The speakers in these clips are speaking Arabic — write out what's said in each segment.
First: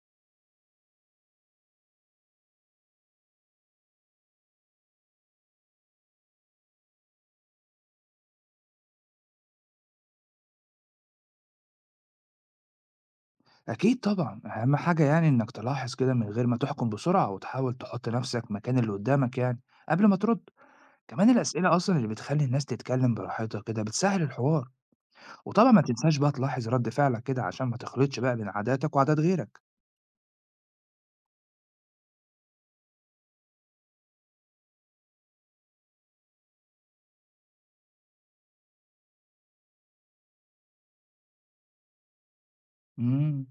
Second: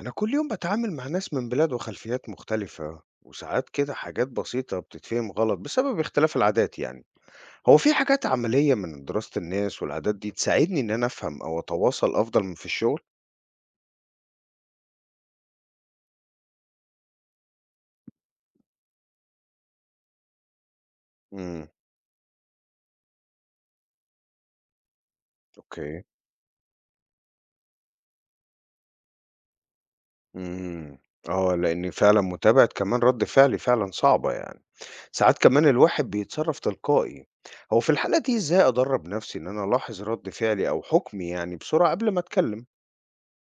أنا كل يوم بتعامل مع ناس من بلاد وخلفيات مختلفة وساعات كده حاجات بسيطة بتتفهم غلط بسبب اختلاف العادات يعني. هو في حاجات عملية من دراسة الناس والعادات دي تساعدني إن أنا أفهم أو أتواصل أفضل من في الشغل؟ أكيد طبعًا، أهم حاجة يعني إنك تلاحظ كده من غير ما تحكم بسرعة، وتحاول تحط نفسك مكان اللي قدامك يعني قبل ما ترد. كمان امم الأسئلة أصلًا اللي بتخلّي الناس تتكلم براحتها كده بتسهّل الحوار، وطبعًا ما أوكي. تنساش بقى تلاحظ رد فعلك كده عشان ما تخلطش بقى بين عاداتك وعادات غيرك. امم اه لأن فعلا متابعة كمان رد فعلي فعلا صعبة يعني. ساعات كمان الواحد بيتصرف تلقائي. هو في الحالة دي إزاي أدرب نفسي إن أنا ألاحظ رد فعلي أو حكمي يعني بسرعة قبل ما أتكلم؟ إمم،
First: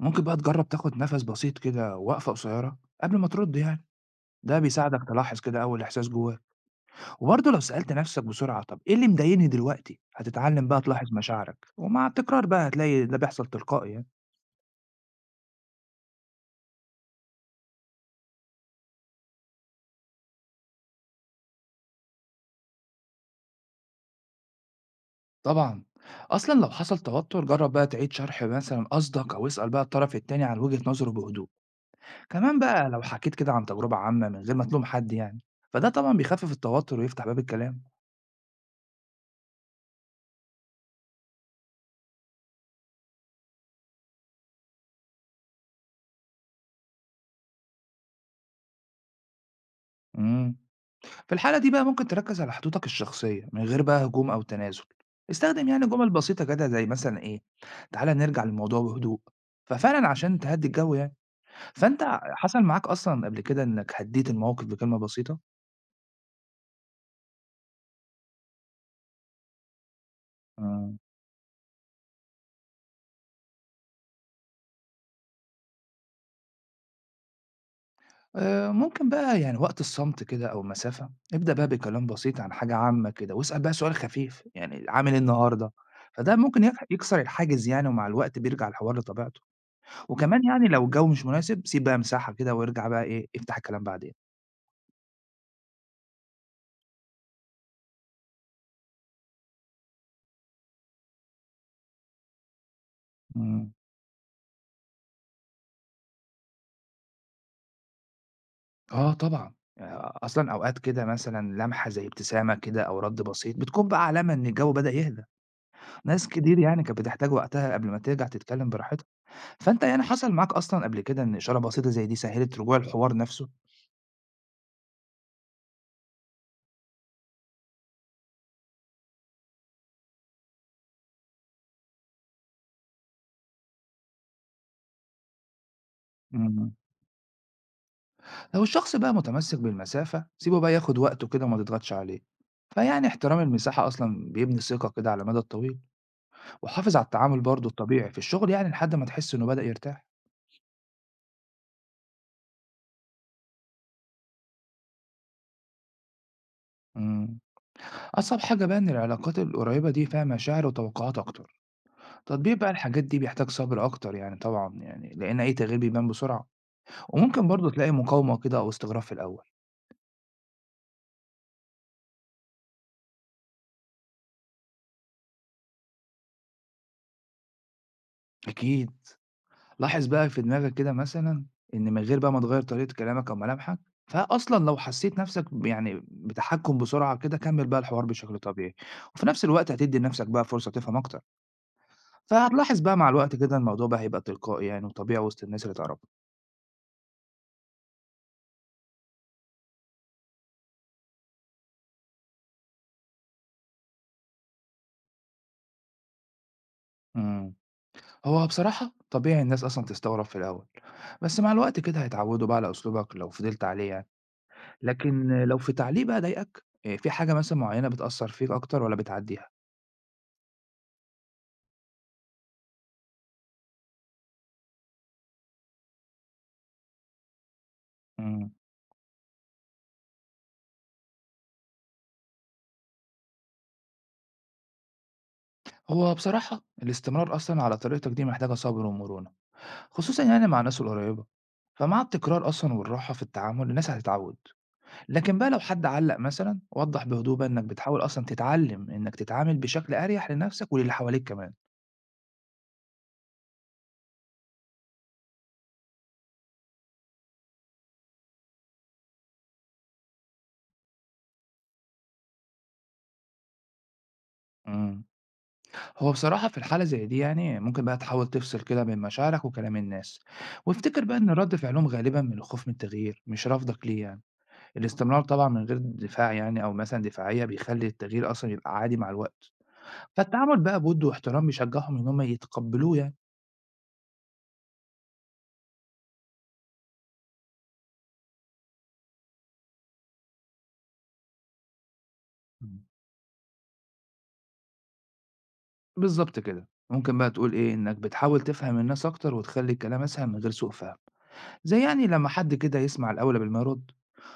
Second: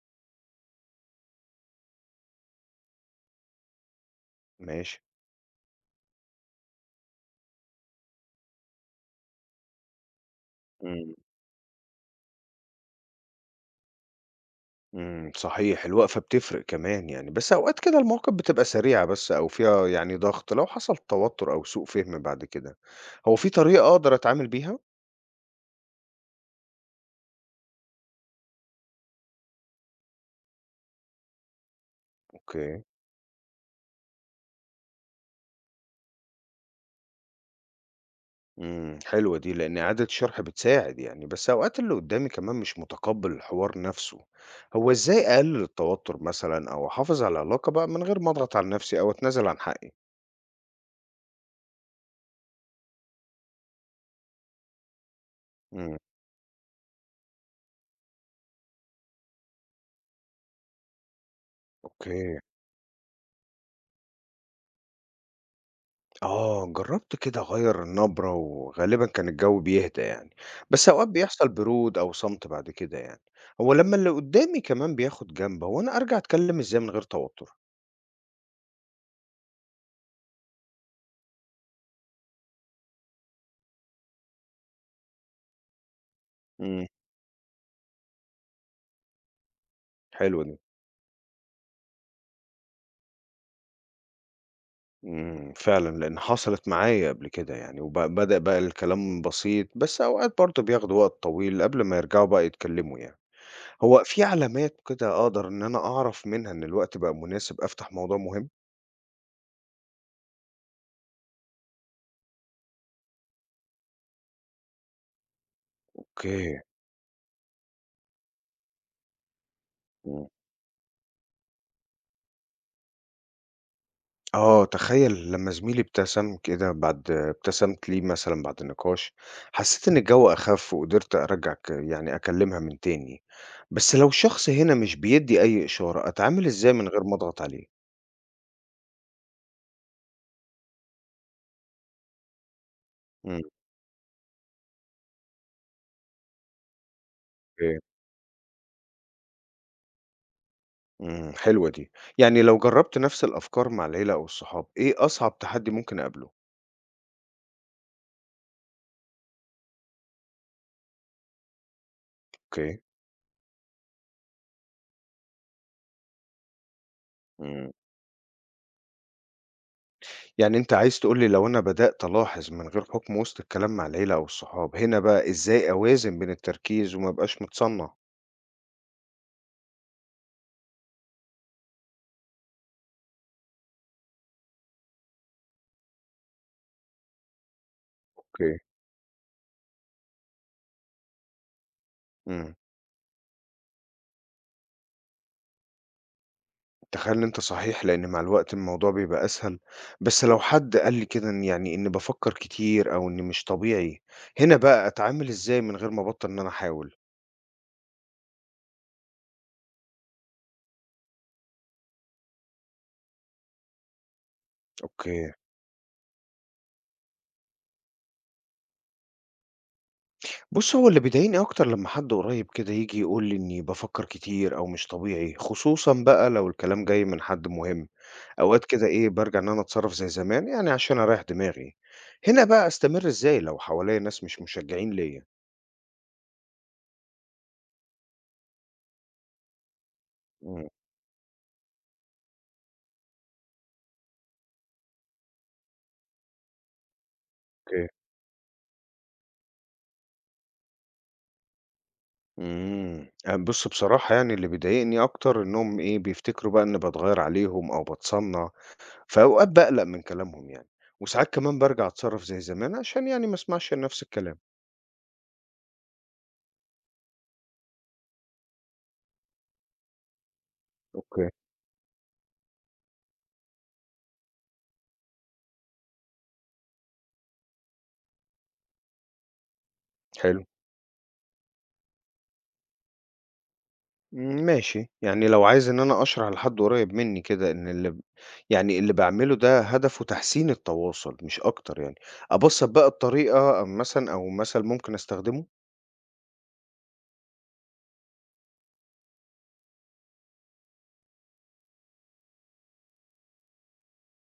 ممكن بقى تجرّب تاخد نفس بسيط كده وقفة قصيرة قبل ما ترد يعني. ده ماشي. بيساعدك تلاحظ كده أول إحساس جواك، وبرضه لو سألت نفسك بسرعة طب إيه اللي مضايقني دلوقتي؟ هتتعلم بقى تلاحظ مشاعرك، ومع التكرار بقى هتلاقي ده بيحصل تلقائي يعني. إمم، صحيح، الوقفة بتفرق كمان يعني، بس أوقات كده المواقف بتبقى سريعة بس أو فيها يعني ضغط، لو حصل توتر أو سوء فهم بعد كده، هو في طريقة أقدر أتعامل بيها؟ طبعًا. أصلًا لو حصل توتُّر، جرّب بقى تعيد شرح مثلًا قصدك أو اسأل بقى الطرف التاني عن وجهة نظره بهدوء. كمان أوكي، بقى لو حكيت كده عن تجربة عامة من غير ما تلوم حد يعني، فده طبعًا بيخفِّف التوتُّر ويفتح باب الكلام. إمم، حلوة دي، لإن إعادة الشرح بتساعد يعني، بس أوقات اللي قدامي كمان مش متقبل الحوار نفسه، هو إزاي أقلل التوتر مثلًا أو أحافظ على العلاقة بقى من غير ما أضغط على نفسي أو أتنازل عن حقي؟ إمم. في الحالة دي بقى ممكن تركّز على حدودك الشخصية من غير بقى هجوم أو تنازُل. استخدم يعني إمم، جُمل بسيطة كده زي مثلًا إيه، تعالَ نرجع للموضوع بهدوء، ففعلًا عشان تهدّي الجو يعني. فأنت أوكي. حصل معاك أصلًا قبل كده إنّك هدّيت الموقف بكلمة بسيطة؟ آه، جرّبت كده أغيّر النبرة وغالبًا كان الجو بيهدى يعني، بس إمم. أوقات بيحصل برود أو صمت بعد كده يعني، هو لمّا اللي قدّامي كمان بياخد جنب هو أنا أرجع أتكلّم إزاي من غير توتُّر؟ ممكن بقى يعني وقت الصمت كده أو المسافة، ابدأ بقى بكلام بسيط عن حاجة عامة كده، واسأل بقى سؤال خفيف، يعني عامل إيه النهارده؟ فده ممكن إمم، يكسر الحاجز يعني، ومع الوقت بيرجع الحوار لطبيعته. وكمان حلوة دي، يعني لو الجو مش مناسب سيب بقى مساحة كده وارجع بقى إيه، افتح الكلام بعدين. إمم، فعلًا لإن حصلت معايا قبل كده يعني وب بدأ بقى الكلام بسيط، بس أوقات برضه بياخدوا وقت طويل قبل ما يرجعوا بقى يتكلّموا يعني، إمم، هو في علامات كده أقدر إن أنا أعرف منها إن الوقت بقى مناسب أفتح موضوع مهم؟ آه طبعًا، أصلًا أوقات كده مثلًا لمحة زي ابتسامة كده أو رد بسيط بتكون بقى علامة إن الجو بدأ يهدى. ناس أوكي، كتير يعني كانت بتحتاج وقتها قبل ما ترجع تتكلم براحتها. فأنت يعني إمم. حصل معاك أصلًا قبل كده إن إشارة بسيطة زي دي سهّلت رجوع الحوار نفسه؟ آه، تخيّل لمّا زميلي ابتسم كده بعد ابتسمت ليه مثلًا بعد نقاش، حسّيت إن الجو أخَف وقدرت أرجّع ك يعني أكلّمها من تاني، بس لو الشخص هنا مش بيدّي أي إشارة، أتعامل إزاي إمم. من غير ما أضغط عليه؟ لو الشخص بقى متمسك بالمسافة، سيبه بقى ياخد وقته كده وما تضغطش عليه. فيعني احترام إمم، المساحة أصلًا بيبني ثقة كده على المدى الطويل، وحافظ على التعامل برضه أوكي، الطبيعي في الشغل يعني لحد ما تحس إنه بدأ يرتاح. إمم، حلوة دي. يعني لو جرّبت نفس الأفكار مع العيلة أو الصحاب، إيه أصعب تحدّي ممكن أقابله؟ إمم. أصعب حاجة بقى إن العلاقات القريبة دي فيها مشاعر وتوقعات أكتر. تطبيق بقى أوكي، الحاجات دي بيحتاج صبر أكتر يعني طبعًا يعني، لإن أي تغيير بيبان بسرعة، وممكن إمم. برضه تلاقي مقاومة كده أو استغراب في الأول. يعني أنت عايز تقول لي لو أنا بدأت ألاحظ من غير حُكم وسط الكلام مع العيلة أو الصحاب، هنا بقى إزاي أوازن بين التركيز وما أبقاش متصنّع؟ أكيد. لاحظ بقى في دماغك كده مثلًا إن من غير بقى ما تغيّر طريقة كلامك أو ملامحك. فأصلًا لو حسّيت نَفْسك يعني بتحكُّم بسرعة كده كمّل بقى الحوار بشكل أوكي، طبيعي، وفي نَفْس الوقت هتدّي لنَفْسك بقى فرصة تفهم أكتر. إمم. فهتلاحظ بقى مع الوقت كده الموضوع بقى هيبقى تلقائي يعني وطبيعي وسط الناس اللي تعرفها. تخيل أنت صحيح، لإن مع الوقت الموضوع بيبقى أسهل، بس لو حد قال لي كده إن يعني إني بافكّر كتير أو إني مش طبيعي، هنا بقى أتعامل إزاي من غير ما أبطّل إن أنا أحاول؟ إمم. هو بصراحة طبيعي الناس أصلًا تستغرب في الأول، بس مع الوقت كده هيتعوّدوا بقى على أسلوبك لو فضلت عليه يعني. أوكي. لكن لو في تعليق بقى ضايقك، في حاجة مثلًا معيّنة بتأثّر فيك أكتر والّا بتعدّيها؟ بُص، هو اللي بيضايقني أكتر لمّا حد قريّب كده ييجي يقول لي إني بافكّر كتير أو مش طبيعي، خصوصًا بقى لو الكلام جاي من حد مهم. إمم. أوقات كده إيه، بارجع إن أنا أتصرّف زي زمان يعني عشان أريّح دماغي. هنا بقى أستمر إزاي لو حواليّا ناس مش مشجّعين ليّا؟ هو بصراحة الاستمرار أصلا على طريقتك دي محتاجة صبر ومرونة، خصوصا يعني مع إمم، الناس القريبة. فمع التكرار أصلا والراحة في التعامل الناس هتتعود. لكن بقى لو حد علق مثلا وضح بهدوء بقى إنك أوكي. بتحاول أصلا تتعلم إنك تتعامل بشكل أريح لنفسك وللي حواليك كمان. إمم. بُص بصراحة يعني اللي بيضايقني أكتر إنّهم إيه، بيفتكروا بقى إنّي باتغيّر عليهم أو باتصنّع، فأوقات باقلق من كلامهم يعني، وساعات كمان بارجع أتصرّف زي زمان عشان يعني ما اسمعش لنفْسي الكلام. مم. هو بصراحة في الحالة زي دي يعني ممكن بقى تحاول تفصل كده بين مشاعرك وكلام الناس، وافتكر بقى إن أوكي. رد فعلهم غالبا من الخوف من التغيير مش رفضك ليه يعني. الاستمرار طبعا من غير دفاع يعني أو مثلا دفاعية بيخلي التغيير أصلا يبقى عادي مع الوقت. حلو. فالتعامل بقى بود واحترام بيشجّعهم إن هم يتقبّلوه يعني. إمم ماشي. يعني لو عايز إن أنا أشرح لحد قريّب منّي كده إن اللي ب يعني اللي باعمله ده هدفه تحسين التواصل مش أكتر يعني، أبسّط إمم. بقى الطريقة مثلًا أو مثل ممكن أستخدمه؟ بالضبط كده. ممكن بقى تقول إيه، إنك بتحاول تفهم الناس أكتر وتخلّي الكلام أسهل من غير سوء فهم، زي يعني لمّا حد كده يسمع الأول قبل ما يرُد.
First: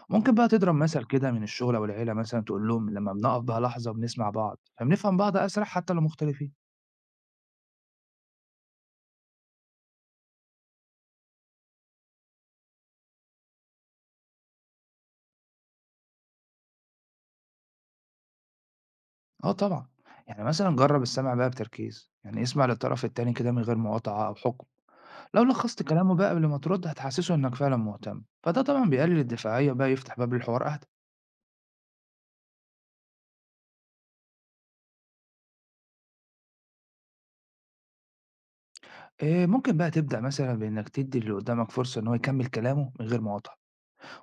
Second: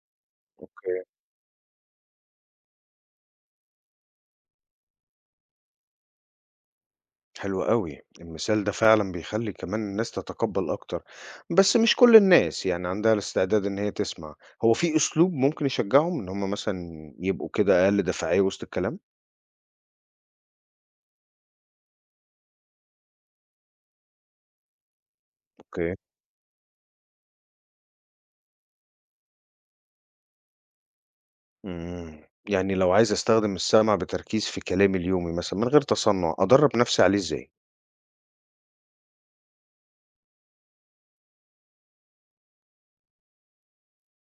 ممكن بقى تضرب أوكي. مثل كده من الشغل أو العيلة مثلًا تقول لهم لمّا بنقف بقى لحظة وبنسمع بعض، فبنفهم بعض أسرع حتى لو مختلفين. حلو أوي، المثال ده فعلًا بيخلّي كمان الناس تتقبّل أكتر، بس مش كل الناس يعني عندها الاستعداد إن هي تسمع، هو في أسلوب ممكن يشجّعهم إن هم مثلًا يبقوا كده أقل دفاعية وسط الكلام؟ آه طبعًا. يعني مثلًا جرّب السمع بقى بتركيز، يعني اسمع للطرف التاني كده من غير مقاطعة أو حُكم. لو لخّصت أوكي، كلامه بقى قبل ما ترُد هتحسّسه إنك فعلًا مهتم، فده طبعًا بيقلل الدفاعية بقى يفتح باب للحوار أهدى. إمم، يعني لو عايز أستخدم السمع بتركيز في كلامي اليومي مثلًا من غير تصنُّع، أدرّب نَفْسي عليه إزاي؟ ممكن بقى تبدأ مثلًا بإنك تدّي اللي قدّامك فرصة إن هو يكمّل كلامه من غير مقاطعة،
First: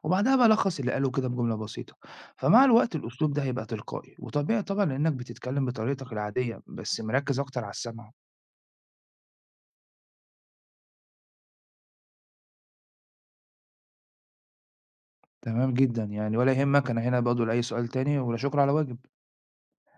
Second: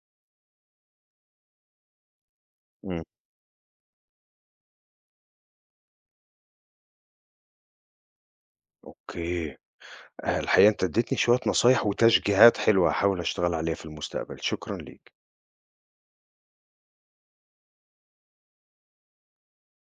وبعدها بقى لخّص اللي قاله كده بجملة بسيطة. فمع الوقت إمم، الأسلوب ده هيبقى تلقائي، وطبيعي طبعًا لإنك بتتكلّم بطريقتك العادية، بس مركّز أكتر على السمع. أوكي، الحقيقة أنت ادّيتني شوية نصايح وتشجيعات حلوة هاحاول أشتغل عليها في المستقبل، شكرًا ليك. تمام جدًا يعني، ولا يهمك أنا هنا برضه لأي سؤال تاني، ولا شكر على واجب.